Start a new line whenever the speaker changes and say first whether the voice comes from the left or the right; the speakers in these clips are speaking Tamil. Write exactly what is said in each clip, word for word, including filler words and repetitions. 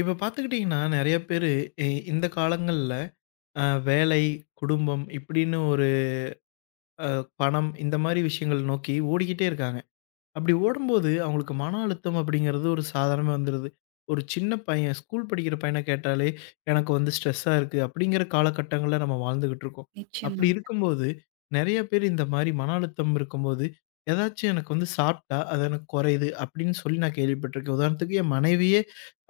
left: இப்ப பார்த்துக்கிட்டீங்கன்னா, நெறைய பேரு இ இந்த காலங்கள்ல அ வேலை, குடும்பம் இப்படின்னு ஒரு அ பணம் இந்த மாரி விஷயங்கள் நோக்கி ஓடிக்கிட்டே இருக்காங்க. அப்படி ஓடும்போது, அவங்களுக்கு மன அழுத்தம் அப்படிங்கிறது ஒரு சாதாரணமா வந்துருது. ஒரு சின்ன பையன், ஸ்கூல் படிக்கிற பையன கேட்டாலே, எனக்கு வந்து ஸ்ட்ரெஸ்ஸா இருக்கு அப்படிங்கிற காலகட்டங்கள்ல நம்ம வாழ்ந்துகிட்டு இருக்கோம். அப்படி
right: நிச்சயமாங்க.
left: இருக்கும்போது, நெறைய பேர் இந்த மாரி மன அழுத்தம் இருக்கும்போது, ஏதாச்சும் எனக்கு வந்து சாப்பிட்டா, அது எனக்கு குறையுது அப்படின்னு சொல்லி நான் கேள்விப்பட்டுருக்கேன். உதாரணத்துக்கு என் மனைவியே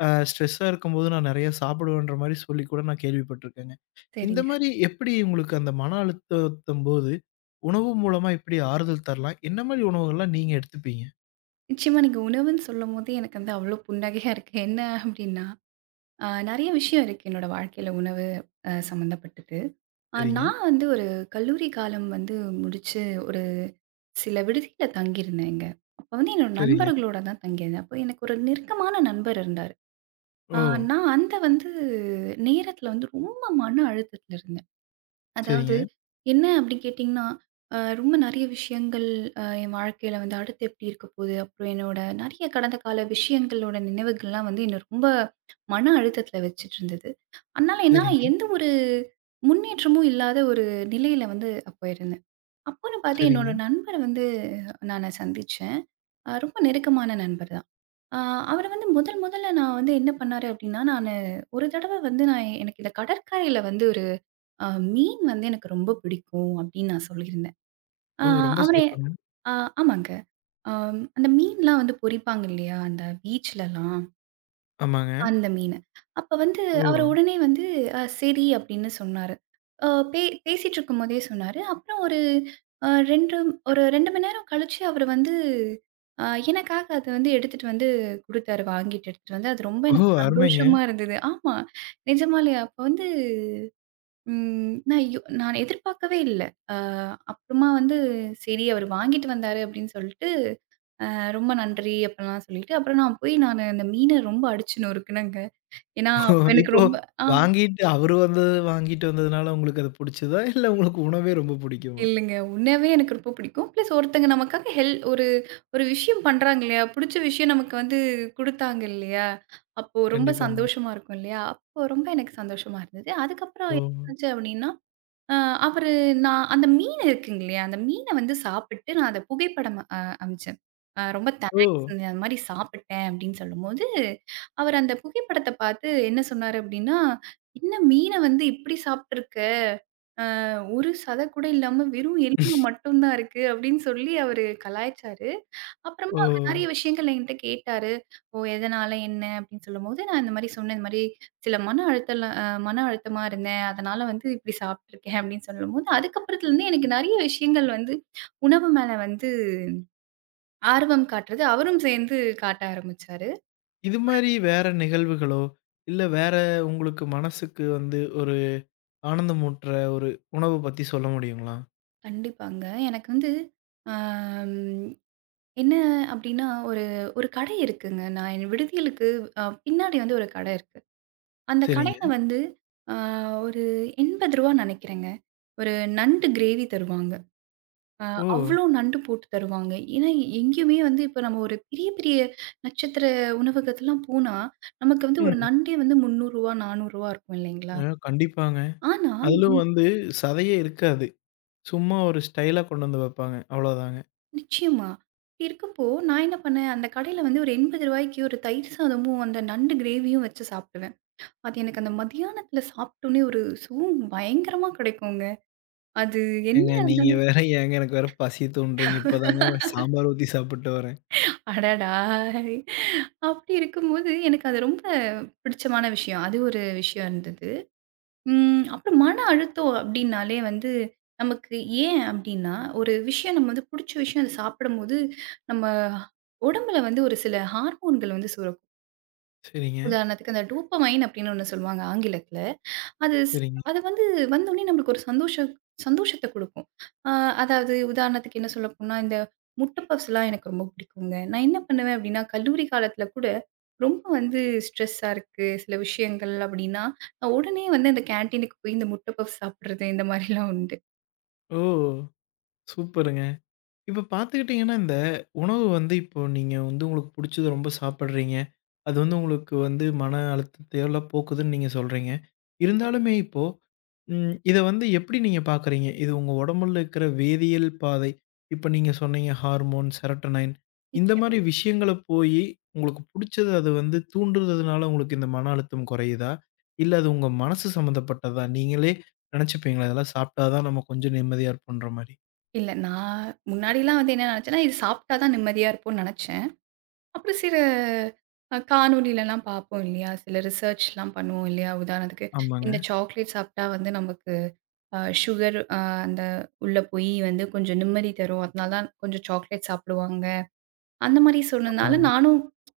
left: அ ஸ்ட்ரெஸ்ஸா இருக்கும்போது நான் நெறைய சாப்பிடுவேன்ற மாரி சொல்லி கூட நான் கேள்விப்பட்டுருக்கேங்க. இந்த
right: சரிங்க.
left: மாரி எப்படி உங்களுக்கு அந்த மன அழுத்தத்தம்போது, உணவு மூலமா எப்படி ஆறுதல் தரலாம்? என்ன மாரி உணவுகள்லாம் நீங்க எடுத்துப்பீங்க?
right: நிச்சயமா நீங்க உணவுன்னு சொல்லும்போதே எனக்கு வந்து அவ்ளோ புன்னகையா இருக்கு. என்ன அப்டின்னா, அ நெறைய விஷயம் இருக்கு என்னோட வாழ்க்கையில உணவு அ சம்மந்தப்பட்டது. அ
left: சரிங்க,
right: நான் வந்து ஒரு கல்லூரி காலம் வந்து முடிச்சு ஒரு சில விடுதியில தங்கியிருந்தேங்க. அப்ப வந்து என்னோட
left: சரிங்க.
right: நண்பர்களோட தான் தங்கியிருந்தேன். அப்போ எனக்கு ஒரு நெருக்கமான நண்பர் இருந்தாரு. அ
left: ஓ!
right: நான் அந்த வந்து நேரத்தில வந்து ரொம்ப மன அழுத்தத்தில இருந்தேன். அதாவது
left: சரிங்க,
right: என்ன அப்படி கேட்டிங்கன்னா, அ ரொம்ப நெறைய விஷயங்கள் அ என் வாழ்க்கையில வந்து அடுத்து எப்படி இருக்க போகுது? அப்புறம் என்னோட நெறைய கடந்த கால விஷயங்களோட நினைவுகள்லாம் வந்து என்ன ரொம்ப மன அழுத்தத்தில வச்சுட்டு இருந்தது. அதனால என்னால
left: சரிங்க,
right: எந்த ஒரு முன்னேற்றமும் இல்லாத ஒரு நிலையில வந்து அப்ப இருந்தேன். அப்போன்னு பார்த்து என்னோட
left: சரிங்க.
right: நண்பர வந்து நானு சந்திச்சேன். அ ரொம்ப நெருக்கமான நண்பர் தான். அ அவரு வந்து முதல் முதல்ல நான் வந்து என்ன பண்ணாரு அப்டின்னா, நானு ஒரு தடவ வந்து நான் எனக்கு இந்த கடற்கரையில வந்து ஒரு அ மீன் வந்து எனக்கு ரொம்ப பிடிக்கும் அப்டின்னு நான் சொல்லியிருந்தேன். அ
left: ஓ! ரொம்ப
right: அவரு
left: சிறப்புங்க.
right: அ ஆமாங்க. அ அந்த மீன்லாம் வந்து பொரிப்பாங்க இல்லையா? அந்த பீச்லலாம்.
left: ஆமாங்க.
right: அந்த மீனு. அப்ப வந்து
left: ஓ!
right: அவரு உடனே வந்து அ சரி அப்படின்னு சொன்னாரு. அ பே பேசிட்டு இருக்கும்போதே சொன்னாரு. அப்புறம் ஒரு அ இரண்டு ஒரு இரண்டு மணி நேரம் கழிச்சு அவரு வந்து அ எனக்காக அத வந்து எடுத்துட்டு வந்து குடுத்தாரு. வாங்கிட்டு எடுத்துட்டு வந்து. அது ரொம்ப
left: ஓ!
right: எனக்கு
left: அருமைங்க.
right: சந்தோஷமா இருந்தது. ஆமா. நிஜமாலே அப்ப வந்து ம் நான் யோ நான் எதிர்பார்க்கவே இல்ல. அ அப்புறமா வந்து சரி அவரு வாங்கிட்டு வந்தாரு அப்படின்னு சொல்லிட்டு, அ ரொம்ப நன்றி அப்படிலாம் சொல்லிட்டு, அப்புறம் நான் போய் நானு அந்த மீன ரொம்ப அடிச்சு நொறுக்குனேங்க. ஏன்னா,
left: ஓ!
right: எனக்கு
left: இப்போ
right: ரொம்ப ஆ
left: வாங்கிட்டு அவரு வந்தது வாங்கிட்டு வந்ததுனால உங்களுக்கு அது புடிச்சதா? இல்ல உங்களுக்கு உணவே ரொம்ப புடிக்குமா?
right: இல்லைங்க. உண்மையாவே எனக்கு ரொம்ப பிடிக்கும். பிளஸ் ஒருத்தங்க நமக்காக ஹெல் ஒரு ஒரு விஷயம் பண்றாங்க இல்லையா? புடிச்ச விஷயம் நமக்கு வந்து குடுத்தாங்க இல்லையா? அப்போ ரொம்ப
left: கண்டிப்பாங்க.
right: சந்தோஷமா இருக்கும் இல்லையா? அப்போ ரொம்ப எனக்கு சந்தோஷமா இருந்தது. அதுக்கப்புறம்
left: ஓ!
right: என்னாச்சு அப்படின்னா, அ அவரு நான் அந்த மீன் இருக்குங்க இல்லையா? அந்த மீன வந்து சாப்பிட்டு நான் அத புகைப்படம் அ அனுப்பிச்சேன். அ ரொம்ப
left: ஓ!
right: தேங்க்ஸ்ங்க. அந்த மாரி சாப்பிட்டேன் அப்படின்னு சொல்லும்போது, அவர் அந்த புகைப்படத்த பார்த்து என்ன சொன்னாரு அப்படின்னா, "என்ன மீன வந்து இப்படி சாப்ட்டுருக்க?" ஒரு சத கூட இல்லாம வெறும் எலும்பு மட்டும் தான் இருக்கு அப்படின்னு சொல்லி அவரு கலாய்ச்சாரு. அப்புறமா
left: ஓ!
right: அவரு நெறைய விஷயங்கள் என்கிட்ட கேட்டாரு. ஓ! எதனால என்ன அப்படின்னு சொல்லும்போது, நான் இந்த மாரி சொன்னேன். இந்த மாரி சில மன அழுத்தம்லாம் அ மன அழுத்தமா இருந்தேன். அதனால வந்து இப்படி சாப்பிட்டுருக்கேன் அப்படின்னு சொல்லும்போது, அதுக்கப்புறத்துல இருந்து எனக்கு நெறைய விஷயங்கள் வந்து உணவு மேல வந்து ஆர்வம் காட்டுறது அவரும் சேர்ந்து காட்ட ஆரம்பிச்சாரு.
left: இது மாரி வேற நிகழ்வுகளோ, இல்ல வேற உங்களுக்கு மனசுக்கு வந்து ஒரு ஆனந்தமூட்டுற ஒரு உணவு பத்தி சொல்ல முடியுங்களா?
right: கண்டிப்பாங்க. எனக்கு வந்து ஆம். என்ன அப்டின்னா, ஒரு ஒரு கடை இருக்குங்க. நான் என் விடுதிகளுக்கு அ பின்னாடி வந்து ஒரு கடை இருக்கு. அந்த
left: சரிங்க.
right: கடையில வந்து அ ஒரு ரூ. எண்பது நெனைக்கிறேங்க. ஒரு நண்டு கிரேவி தருவாங்க. அ
left: ஓ!
right: அவ்ளோ நண்டு போட்டு தருவாங்க. ஏன்னா, எங்கேயுமே வந்து இப்ப நம்ம ஒரு பெரிய பெரிய நட்சத்திர உணவகத்துலாம் போனா, நமக்கு வந்து ஒரு
left: ம்.
right: நண்டே வந்து ரூ. முந்நூறு ரூ. நானூறு இருக்கும் இல்லைங்களா?
left: அ கண்டிப்பாங்க.
right: ஆனா
left: அதிலும்
right: இந்
left: வந்து சதையே இருக்காது. சும்மா ஒரு ஸ்டைலா கொண்டு வந்து வைப்பாங்க. அவ்வளோதாங்க.
right: நிச்சயமா. இப்டி இருக்கப்போ, நான் என்ன பண்ணேன், அந்த கடையில வந்து ஒரு ரூ. 80க்கு ஒரு தயிர் சாதமும், அந்த நண்டு கிரேவியும் வச்சு சாப்டுவேன். அது எனக்கு அந்த மதியானத்தில சாப்பிட்டோனே ஒரு சுகம் பயங்கரமா கிடைக்குங்க. அது என்ன
left: ஏங்க நீங்க
right: இருந்தாலும்
left: வேற ஏங்க எனக்கு வேற பசி தூண்டுறீங்க. இப்பதாங்க சாம்பார் ஊத்தி சாப்பிட்டு வரேன்.
right: அடடா! அப்படி இருக்கும்போது எனக்கு அது ரொம்ப பிடிச்சமான விஷயம். அது ஒரு விஷயம் இருந்தது. ம் அப்புறம் மன அழுத்தம் அப்படின்னாலே வந்து நமக்கு ஏன் அப்படின்னா, ஒரு விஷயம் நம்ம வந்து புடிச்ச விஷயம் அத சாப்பிடும்போது, நம்ம உடம்புல வந்து ஒரு சில ஹார்மோன்கள் வந்து சுரக்கும்.
left: சரிங்க,
right: உதாரணத்துக்கு அந்த டோப்பமைன் அப்படின்னு ஒண்ணு சொல்லுவாங்க ஆங்கிலத்தில. அது ஸ்
left: சரிங்க.
right: அது வந்து வந்தோனே நம்மளுக்கு ஒரு சந்தோஷம் சந்தோஷத்த குடுக்கும். அ அதாவது உதாரணத்துக்கு என்ன சொல்லப்போனா, இந்த முட்ட பப்ஸ்லாம் எனக்கு ரொம்ப பிடிக்குங்க. நான் என்ன பண்ணுவேன் அப்டின்னா, கல்லூரி காலத்துல கூட ரொம்ப வந்து ஸ்ட்ரெஸ்ஸா இருக்கு, சில விஷயங்கள் அப்டின்னா, நான் உடனே வந்து அந்த கேன்டீனுக்கு போய் இந்த முட்ட பப்ஸ் சாப்பிடுறது இந்த மாரிலாம் உண்டு.
left: ஓ! சூப்பருங்க. இப்ப பார்த்துக்கிட்டீங்கன்னா, இந்த உணவு வந்து இப்போ நீங்க வந்து உங்களுக்கு புடிச்சது ரொம்ப சாப்பிடுறீங்க. அது வந்து உங்களுக்கு வந்து மன அழுத்தத்தையெல்லாம் போக்குதுன்னு நீங்க சொல்றீங்க. இருந்தாலுமே இப்போ ம். இத வந்து எப்படி நீங்க பார்க்குறீங்க? இது உங்க உடம்புல இருக்கிற வேதியியல் பாதை, இப்ப நீங்க சொன்னீங்க ஹார்மோன், செரட்டனைன் இந்த
right: நிச்சயமா.
left: மாரி விஷயங்கள போயி, உங்களுக்கு புடிச்சது அது வந்து தூண்டுறதுனால உங்களுக்கு இந்த மன அழுத்தம் குறையுதா? இல்ல அது உங்க மனசு சம்மந்தப்பட்டதா? நீங்களே நெனச்சுப்பீங்களா, இதெல்லாம் சாப்பிட்டா தான் நம்ம கொஞ்சம் நிம்மதியா இருப்போன்ற மாரி?
right: இல்ல நான் முன்னாடிலாம் வந்து என்ன நெனச்சேன்னா, இது சாப்ட்டா தான் நிம்மதியா இருப்போம்னு நெனச்சேன். அப்புறம் சில அ காணொளிலலாம் பார்ப்போம் இல்லையா? சில ரிசர்ச்லாம் பண்ணுவோம் இல்லையா? உதாரணத்துக்கு,
left: ஆமாங்க.
right: இந்த சாக்லேட் சாப்பிட்டா வந்து நமக்கு அ சுகர் அ அந்த உள்ள போய் வந்து கொஞ்சம் நிம்மதி தரும். அதனால தான் கொஞ்சம் சாக்லேட் சாப்பிடுவாங்க. அந்த மாரி சொன்னனால
left: ஆமாங்க
right: நானும்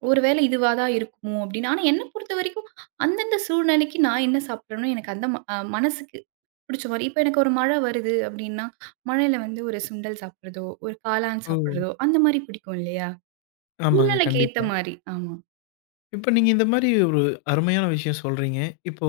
right: ஒரு வேளை இதுவா தான் இருக்குமோ! அப்படின்னு. ஆனா என்ன பொறுத்தவரைக்கும் அந்தந்த சூழ்நிலைக்கு நான் என்ன சாப்பிட்றேனோ எனக்கு அந்த ம அ மனசுக்கு பிடிச்ச மாரி. இப்ப எனக்கு ஒரு மழை வருது அப்படின்னா, மழையில வந்து ஒரு சுண்டல் சாப்பிடுறதோ, ஒரு காளான்
left: ஓ!
right: சாப்பிடுறதோ அந்த மாரி பிடிக்கும் இல்லையா?
left: ஆமாங்க.
right: சூழ்நிலைக்கு ஏத்த
left: கண்டிப்பா.
right: மாரி. ஆமா.
left: இப்ப நீங்க இந்த மாரி ஒரு அருமையான விஷயம் சொல்றீங்க. இப்போ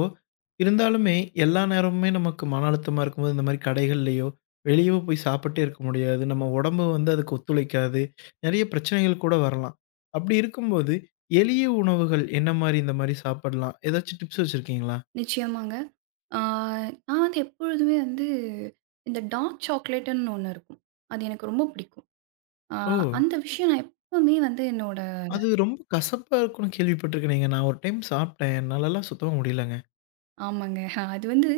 left: இருந்தாலுமே எல்லா நேரமுமே நமக்கு மன அழுத்தமா இருக்கும்போது, இந்த மாரி கடைகள்லயோ, வெளியவோ போய் சாப்பிட்டே இருக்க முடியாது. நம்ம உடம்பு வந்து அதுக்கு ஒத்துழைக்காது. நெறைய பிரச்சனைகள் கூட வரலாம். அப்படி இருக்கும்போது, எளிய உணவுகள் என்ன மாரி இந்த மாரி சாப்பிடலாம்? ஏதாச்சும் டிப்ஸ் வச்சிருக்கீங்களா?
right: நிச்சயமாங்க. ஆ நான் வந்து எப்பொழுதுமே வந்து இந்த டார்க் சாக்லேட்டுன்னு ஒண்ணு இருக்கும். அது எனக்கு ரொம்ப பிடிக்கும். ஆ
left: ஓ!
right: அந்த விஷயம் நான் எப்பவுமே வந்து என்னோட
left: அது ரொம்ப கசப்பா இருக்கும்னு கேள்விப்பட்டுருக்கேனேங்க. நான் ஒரு டைம் சாப்பிட்டேன். என்னாலலாம் சுத்தமா முடியலங்க.
right: ஆமாங்க. அஹ் அது வந்து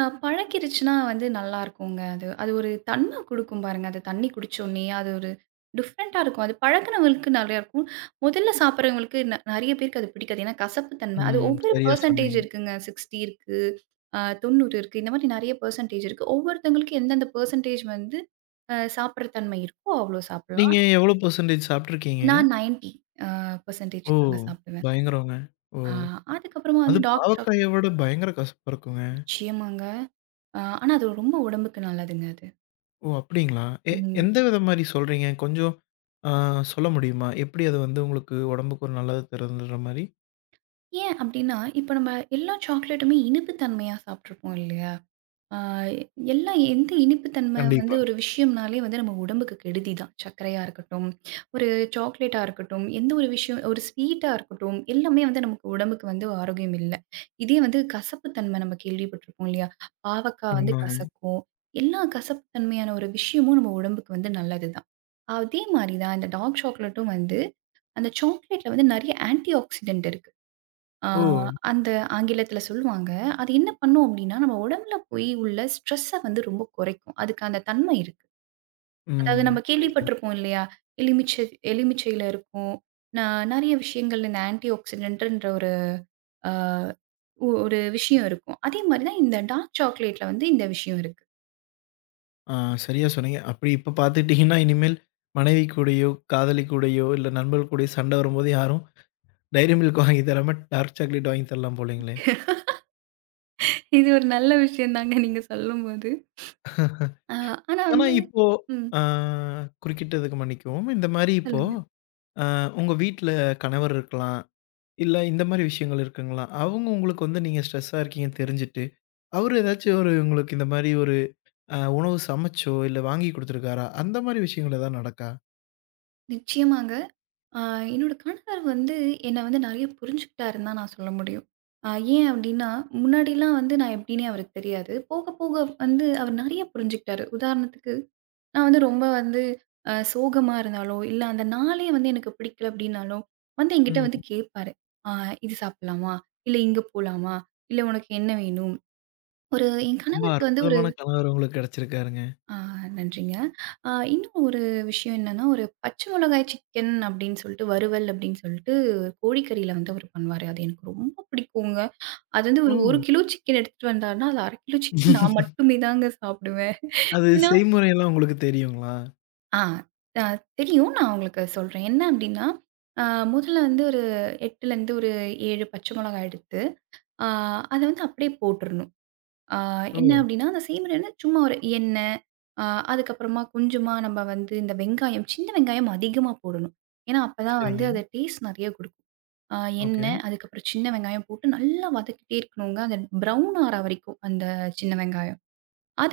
right: அ பழகிருச்சுனா வந்து நல்லாருக்குங்க அது. அது ஒரு தன்ம குடுக்கும் பாருங்க. அது தண்ணி குடிச்சோனே, அது ஒரு டிஃப்ரெண்ட்டா இருக்கும். அது பழகுனவங்களுக்கு நெறையா இருக்கும். முதல்ல சாப்பிடுறவங்களுக்கு ந நெறைய பேருக்கு அது பிடிக்காது. ஏன்னா கசப்பு தன்ம. அது
left: ம்.
right: ஒவ்வொரு
left: சரியா
right: பெர்சன்டேஜ்
left: சொன்னீங்க.
right: இருக்குங்க. அறுபது இருக்கு, அ தொண்ணூறு இருக்கு. இந்த மாரி நெறைய பெர்சன்டேஜ் இருக்கு. ஒவ்வொருத்தவங்களுக்கு எந்தெந்த பெர்சன்டேஜ் வந்து அ சாப்பிடுற தன்மை இருக்கோ, அவ்ளோ
left: நீங்க
right: சாப்பிடலாம்.
left: எவ்வளோ பெர்சென்டேஜ் சாப்பிட்டுருக்கீங்கங்க?
right: நான் தொண்ணூறு அ பெர்சன்டேஜ்
left: ஓ!
right: தாங்க சாப்பிடுவேன்.
left: பயங்கரங்க. ஓ!
right: அ அதுக்கப்புறமா
left: அது
right: வந்து டாக் சாப்
left: பாவக்காய விட பயங்கர கசப்பா இருக்குங்க.
right: நிச்சயமாங்க. ஆ, ஆனா அது ரொம்ப உடம்புக்கு நல்லதுங்க அது.
left: ஓ! அப்டிங்களா? எ
right: ம்.
left: எந்த வித மாரி சொல்றீங்க? கொஞ்சம் ஆ சொல்ல முடியுமா? எப்படி அது வந்து உங்களுக்கு உடம்புக்கு ஒரு நல்லது தருதுன்ற மாரி?
right: ஏன் அப்டின்னா, இப்ப நம்ம எல்லா சாக்லேட்டுமே இனிப்பு தன்மையா சாப்ட்டுருப்போம் இல்லையா? ஆ எல்லாம் எந்த இனிப்பு தன்மை வந்து
left: கண்டிப்பா.
right: ஒரு விஷயம்னாலே வந்து நம்ம உடம்புக்கு கெடுதி தான். சர்க்கரையா இருக்கட்டும், ஒரு சாக்லேட்டா இருக்கட்டும், எந்த ஒரு விஷயம் ஒரு ஸ்வீட்டா இருக்கட்டும், எல்லாமே வந்து நமக்கு உடம்புக்கு வந்து ஆரோக்கியம் இல்ல. இதே வந்து கசப்பு தன்மை நம்ம கேள்விப்பட்டிருப்போம் இல்லையா? பாவக்காய் வந்து
left: ஆமாங்க.
right: கசக்கும். எல்லா கசப்பு தன்மையான ஒரு விஷயமும் நம்ம உடம்புக்கு வந்து நல்லது தான். அதே மாரி தான் இந்த டார்க் சாக்லேட்டும் வந்து அந்த சாக்லேட்ல வந்து நெறைய ஆன்டி ஆக்ஸிடென்ட் இருக்கு. ஆ
left: ஓ!
right: அந்த ஆங்கிலத்தில சொல்லுவாங்க. அது என்ன பண்ணும் அப்டின்னா, நம்ம உடம்புல போய் உள்ள ஸ்ட்ரெஸ்ஸ வந்து ரொம்ப குறைக்கும். அதுக்கு அந்த தன்மை இருக்கு. அதாவது
left: ம்.
right: நம்ம
left: புரியுதுங்க.
right: கேள்விப்பட்டிருப்போம் இல்லையா? எலுமிச்சை எலுமிச்சையில இருக்கும். நான் நெறைய விஷயங்கள் இந்த ஆன்டி ஆக்ஸிடென்ட்ன்ற ஒரு ஆ ஒரு விஷயம் இருக்கும். அதே மாரி தான் இந்த டார்க் சாக்லேட்ல வந்து இந்த விஷயம் இருக்கு.
left: ஆ சரியா சொன்னீங்க. அப்படி இப்ப பார்த்துக்கிட்டீங்கன்னா, இனிமேல் மனைவி கூடயோ, காதலி கூடயோ, இல்ல நண்பர்கள் கூடயோ சண்டை வரும்போது யாரும் டைரி மில்க் வாங்கி தராம டார்க் சாக்லேட் வாங்கி தரலாம் போலங்களே.
right: இது ஒரு நல்ல விஷயம் தாங்க நீங்க சொல்லும்போது. ஆ ஆனா
left: ஆனா
right: வந்து
left: இப்போ
right: ம்.
left: ஆ குறுக்கிட்டதுக்கு மன்னிக்கவும். இந்த மாரி இப்போ
right: சொல்லுங்க.
left: ஆ உங்க வீட்ல கணவர் இருக்கலாம். இல்ல இந்த மாரி விஷயங்கள் இருக்குங்களா? அவங்க உங்களுக்கு வந்து நீங்க ஸ்ட்ரெஸ்ஸா இருக்கீங்கன்னு தெரிஞ்சுட்டு, அவரு ஏதாச்சும் ஒரு உங்களுக்கு இந்த மாரி ஒரு அ உணவு சமைச்சோ, இல்ல வாங்கி குடுத்துருக்காரா? அந்த மாரி விஷயங்கள் ஏதாவது நடக்கா?
right: நிச்சயமாங்க. ஆ என்னோட கணவர் வந்து என்ன வந்து நெறைய புரிஞ்சுக்கிட்டாருன்னு தான் நான் சொல்ல முடியும். அ ஏன் அப்டின்னா, முன்னாடிலாம் வந்து நான் எப்டின்னே அவருக்கு தெரியாது. போக போக வந்து அவர் நெறைய புரிஞ்சுக்கிட்டாரு. உதாரணத்துக்கு நான் வந்து ரொம்ப வந்து அ சோகமா இருந்தாலோ, இல்ல அந்த நாளே வந்து எனக்கு பிடிக்கல அப்டின்னாலோ, வந்து என்கிட்ட
left: ம்.
right: வந்து கேட்பாரு. "ஆ இது சாப்பிடலாமா? இல்ல இங்க போலாமா? இல்ல உனக்கு என்ன வேணும்?" ஒரு என்
left: ரொம்ப
right: கணவருக்கு வந்து ஒரு
left: அற்புதமான கணவர் உங்களுக்கு கெடைச்சிருக்காருங்க.
right: ஆ நன்றிங்க. ஆ இன்னும் ஒரு விஷயம் என்னன்னா, ஒரு பச்சை மிளகாய் சிக்கன் அப்படின்னு சொல்லிட்டு, வறுவல் அப்படின்னு சொல்லிட்டு கோழிக்கறியில வந்து அவரு பண்ணுவாரு. அது எனக்கு ரொம்ப பிடிக்குங்க. அது வந்து
left: ஓ!
right: ஒரு 1 கிலோ சிக்கன் எடுத்துட்டு வந்தாருன்னா, அது அரை கிலோ சிக்கன் நான் மட்டுமே தாங்க சாப்பிடுவேன்.
left: அது
right: ஏன்னா
left: செய்முறையெல்லாம் உங்களுக்கு தெரியுங்களா?
right: ஆ அ தெரியும். நான் உங்களுக்கு சொல்றேன். என்ன அப்படின்னா, ஆ முதல்ல வந்து ஒரு 8லேருந்து ஒரு ஏழு பச்சை மிளகாய் எடுத்து, ஆ அத வந்து அப்படியே போட்டுறணும். ஆ
left: ஓ!
right: என்ன அப்படின்னா, அந்த செய்முறைன்னா சும்மா ஒரு எண்ணெய், ஆ அதுக்கப்புறமா கொஞ்சமா நம்ம வந்து இந்த வெங்காயம், சின்ன வெங்காயம் அதிகமா போடணும். ஏன்னா, அப்பதான் வந்து
left: சரிங்க.
right: அது டேஸ்ட் நெறைய குடுக்கும். ஆ
left: ஓகே.
right: எண்ணெய், அதுக்கப்புறம் சின்ன வெங்காயம் போட்டு நல்லா வதக்கிட்டே இருக்கணுங்க. அது ப்ரவுன் ஆற வரைக்கும் அந்த சின்ன வெங்காயம்.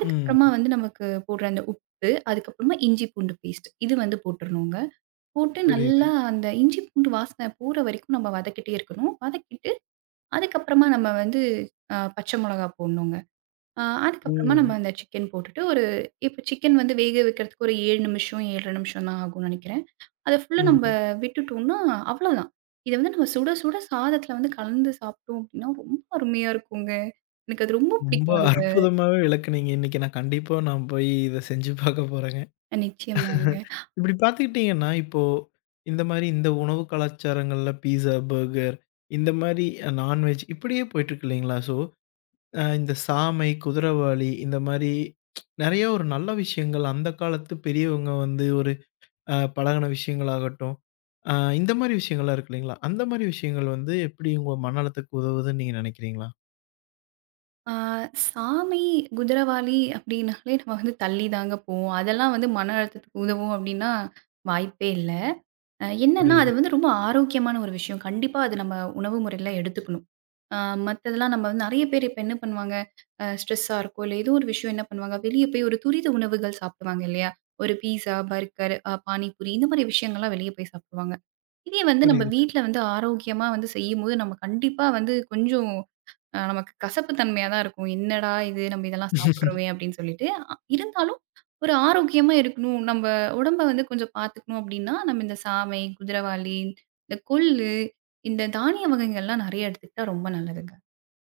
left: ம்.
right: வந்து நமக்கு போடுற அந்த உப்பு, அதுக்கப்புறமா இஞ்சி பூண்டு பேஸ்ட் இது வந்து போட்டுறணுங்க. போட்டு
left: புரியுது.
right: நல்லா அந்த இஞ்சி பூண்டு வாசனை போற வரைக்கும் நம்ம வதக்கிட்டே இருக்கணும். வதக்கிட்டு அதுக்கப்புறமா நம்ம வந்து அ பச்சை மொளகா போடணுங்க. ஆ
left: ஓ!
right: அதுக்கப்புறமா நம்ம அந்த சிக்கன் போட்டுட்டு ஒரு இப்போ சிக்கன் வந்து வேக வைக்கிறதுக்கு ஒரு ஏழு நிமிஷம், ஏழு அரை நிமிஷம் தான் ஆகும்னு நெனைக்கிறேன். அத ஃபுல்லா நம்ம
left: ம்.
right: விட்டுட்டோம்னா அவ்வளோதான். இத வந்து நம்ம சுட சுட சாதத்துல வந்து கலந்து சாப்பிட்டோம் அப்டின்னா, ரொம்ப அருமையா இருக்குங்க. எனக்கு அது ரொம்ப
left: ரொம்ப
right: பிடிக்கும் அந்த
left: அற்புதமாவே விளக்குனீங்க. இன்னைக்கு நான் கண்டிப்பா நான் போய் இத செஞ்சு பாக்க போறேங்க.
right: நிச்சயமாங்க.
left: இப்படி பார்த்துக்கிட்டிங்கன்னா, இப்போ இந்த மாரி இந்த உணவு கலாச்சாரங்கள்ல பீஸா, பர்கர் இந்த மாரி அ நான்வெஜ் இப்படியே போயிட்டுருக்கு இல்லைங்களா? ஸோ, அ இந்த சாமை, குதிரவாலி இந்த மாரி நெறைய ஒரு நல்ல விஷயங்கள் அந்த காலத்து பெரியவங்க வந்து ஒரு அ பழகுன விஷயங்களாகட்டும், அ இந்த மாரி விஷயங்கள்லாம் இருக்கு இல்லைங்களா? அந்த மாரி விஷயங்கள் வந்து எப்படி உங்க மன அழுத்தத்துக்கு உதவுதுன்னு நீங்க நினைக்கிறீங்களா?
right: ஆ சாமி, குதிரவாலி அப்டின்னாலே நம்ம வந்து தள்ளி தாங்க போவோம். அதெல்லாம் வந்து மன அழுத்தத்துக்கு உதவும் அப்டின்னா வாய்ப்பே இல்ல. அ என்னன்னா, அது
left: புரியுது,
right: வந்து ரொம்ப ஆரோக்கியமான ஒரு விஷயம். கண்டிப்பா அது நம்ம உணவு முறையில எடுத்துக்கணும். அ மத்ததெல்லாம் நம்ம வந்து நெறைய பேர் இப்ப என்ன பண்ணுவாங்க, அ ஸ்ட்ரெஸ்ஸா இருக்கோ, இல்ல ஏதோ ஒரு விஷயம் என்ன பண்ணுவாங்க, வெளிய போய் ஒரு துரித உணவுகள் சாப்பிடுவாங்க இல்லையா? ஒரு பீஸா, பர்கர், அ பானிபூரி இந்த மாரி விஷயங்கள்லாம் வெளிய போய் சாப்பிடுவாங்க. இதே வந்து நம்ம
left: புரியுதுங்க.
right: வீட்ல வந்து ஆரோக்கியமா வந்து செய்யும்போது, நம்ம கண்டிப்பா வந்து கொஞ்சம் அ நமக்கு கசப்பு தன்மையா தான் இருக்கும். என்னடா இது நம்ம இதெல்லாம் சாப்பிடுறோமே அப்படின்னு சொல்லிட்டு. அ இருந்தாலும் ஒரு ஆரோக்கியமா இருக்கணும். நம்ம உடம்ப வந்து கொஞ்சம் பார்த்துக்கணும் அப்படின்னா, நம்ம இந்த சாமை, குதிரவாளி, இந்த கொள்ளு, இந்த தானிய வகைகள்லாம் நெறைய எடுத்துக்கிட்டா ரொம்ப நல்லதுங்க.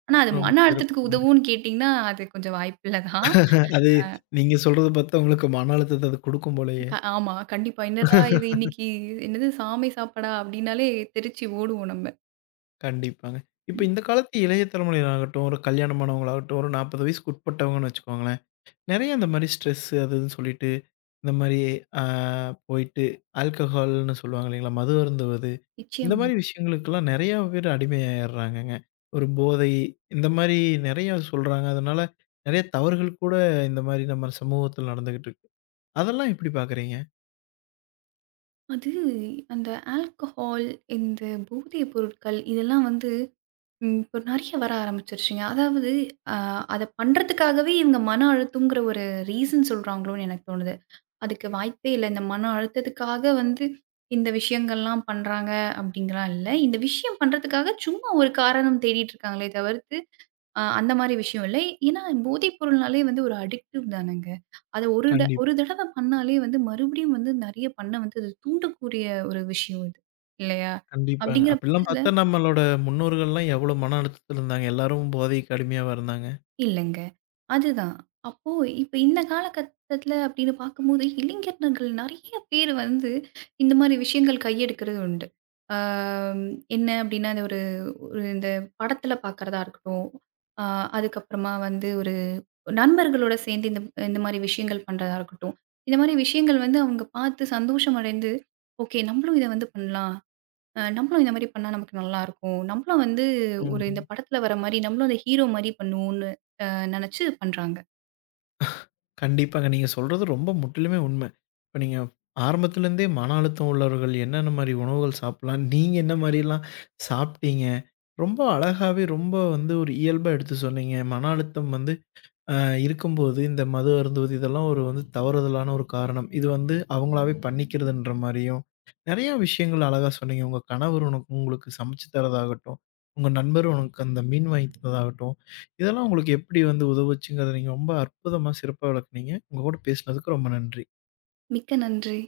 right: ஆனா அது
left: ரொம்ப
right: மன அழுத்தத்துக்கு
left: சிறப்புங்க.
right: உதவும்னு கேட்டீங்கன்னா, அது கொஞ்சம் வாய்ப்பில்ல தான்.
left: அது நீங்க சொல்றத பார்த்தா உங்களுக்கு மன அழுத்தத்த அது குடுக்கும் போலயே.
right: க ஆமா. கண்டிப்பா. என்னடா இது இன்னைக்கு என்னது சாமை சாப்பாடா அப்படின்னாலே தெரிச்சு ஓடுவோம் நம்ம.
left: கண்டிப்பாங்க. இப்ப இந்த காலத்து இளைய தலைமுறையினராகட்டும், ஒரு கல்யாணமானவங்களாகட்டும், ஒரு நாற்பது வயசுக்கு உட்பட்டவங்கன்னு வச்சுக்கோங்களேன். நெறைய இந்த மாரி ஸ்ட்ரெஸ் அது இதுன்னு சொல்லிட்டு, இந்த மாரி ஆ போயிட்டு ஆல்கஹால்ன்னு சொல்லுவாங்க இல்லைங்களா? மது அருந்துவது, இந்த மாரி
right: நிச்சயமாங்க.
left: விஷயங்களுக்கெல்லாம் நெறையா பேர் அடிமையாயிர்றாங்கங்க. ஒரு போதை இந்த மாரி நெறையா சொல்றாங்க. அதனால நெறைய தவறுகள் கூட இந்த மாரி நம்ம சமூகத்துல நடந்துகிட்டு இருக்கு. அதெல்லாம் எப்படி பார்க்குறீங்க?
right: அது அந்த ஆல்கஹால், இந்த போதைப் பொருட்கள் இதெல்லாம் வந்து ம். இப்போ நெறைய வர ஆரம்பிச்சுருச்சுங்க. அதாவது அ அத பண்றதுக்காகவே இவங்க மன அழுத்தம்ங்கிற ஒரு ரீசன் சொல்றாங்களோன்னு எனக்கு தோணுது. அதுக்கு வாய்ப்பே இல்ல. இந்த மன அழுத்தத்துக்காக வந்து இந்த விஷயங்கள்லாம் பண்றாங்க அப்படிங்கலாம் இல்ல. இந்த விஷயம் பண்றதுக்காக சும்மா ஒரு காரணம் தேடிட்டு இருக்காங்களே தவிர்த்து, அ அந்த மாரி விஷயம் இல்ல. ஏன்னா போதைப் பொருள்னாலே வந்து ஒரு அடிக்டிவ் தானங்க. அத ஒரு ட
left: கண்டிப்பா,
right: ஒரு தடவ பண்ணாலே வந்து மறுபடியும் வந்து நெறைய பண்ண வந்து அது தூண்டக்கூடிய ஒரு விஷயம் இது. இல்லையா?
left: கண்டிப்பாங்க.
right: அப்படிங்கிற
left: அப்படிலாம்
right: பட்சத்தில
left: பார்த்தா நம்மளோட முன்னோர்கள்லாம் எவ்வளோ மன அழுத்தத்துல இருந்தாங்க. எல்லாரும் போதைக்கு அடிமையாவா இருந்தாங்க.
right: இல்லங்க. அதுதான். அப்போ இப்ப இந்த காலகட்டத்துல அப்படின்னு பார்க்கும்போது, இளைஞர்கள் நெறைய பேர் வந்து இந்த மாரி விஷயங்கள் கையெடுக்கிறது உண்டு. ஆ என்ன அப்படின்னா, அந்த ஒரு ஒரு இந்த படத்துல பார்க்கறதா இருக்கட்டும், ஆ அதுக்கப்புறமா வந்து ஒரு நண்பர்களோட சேர்ந்து இந்த இந்த மாரி விஷயங்கள் பண்றதா இருக்கட்டும். இந்த மாரி விஷயங்கள் வந்து அவங்க பார்த்து சந்தோஷம் அடைந்து, "ஓகே நம்மளும் இத வந்து பண்ணலாம். அ நம்மளும் இந்த மாரி பண்ணா நமக்கு நல்லாருக்கும். நம்மளும் வந்து ஒரு இந்த
left: ம்.
right: படத்துல வர மாரி நம்மளும் அந்த ஹீரோ மாரி பண்ணுவோம்னு" நினைச்சு பண்றாங்க.
left: கண்டிப்பாங்க. நீங்க சொல்றது ரொம்ப முற்றிலுமே உண்மை. இப்ப நீங்க ஆரம்பத்துல இருந்தே மன அழுத்தம் உள்ளவர்கள் என்னென்ன மாரி உணவுகள் சாப்பிடலாம், நீங்க என்ன மாரிலாம் சாப்பிட்டீங்க, ரொம்ப அழகாவே ரொம்ப வந்து ஒரு இயல்பா எடுத்து சொன்னீங்க. மன அழுத்தம் வந்து அ இருக்கும்போது, இந்த மது அருந்துவது இதெல்லாம் ஒரு வந்து தவறுதலான ஒரு காரணம். இது வந்து அவங்களாவே பண்ணிக்கிறதுன்ற மாரியும், நெறைய விஷயங்கள் அழகா சொன்னீங்க. உங்க கணவர் உனக்கு உங்களுக்கு சமைச்சு தரதாகட்டும், உங்க நண்பர் உனக்கு அந்த மீன் வாங்கி தந்ததாகட்டும், இதெல்லாம் உங்களுக்கு எப்படி வந்து உதவுச்சுங்கிறத நீங்க ரொம்ப அற்புதமா, சிறப்பா விளக்குனீங்க. உங்க கூட பேசினதுக்கு ரொம்ப நன்றி.
right: மிக்க நன்றி.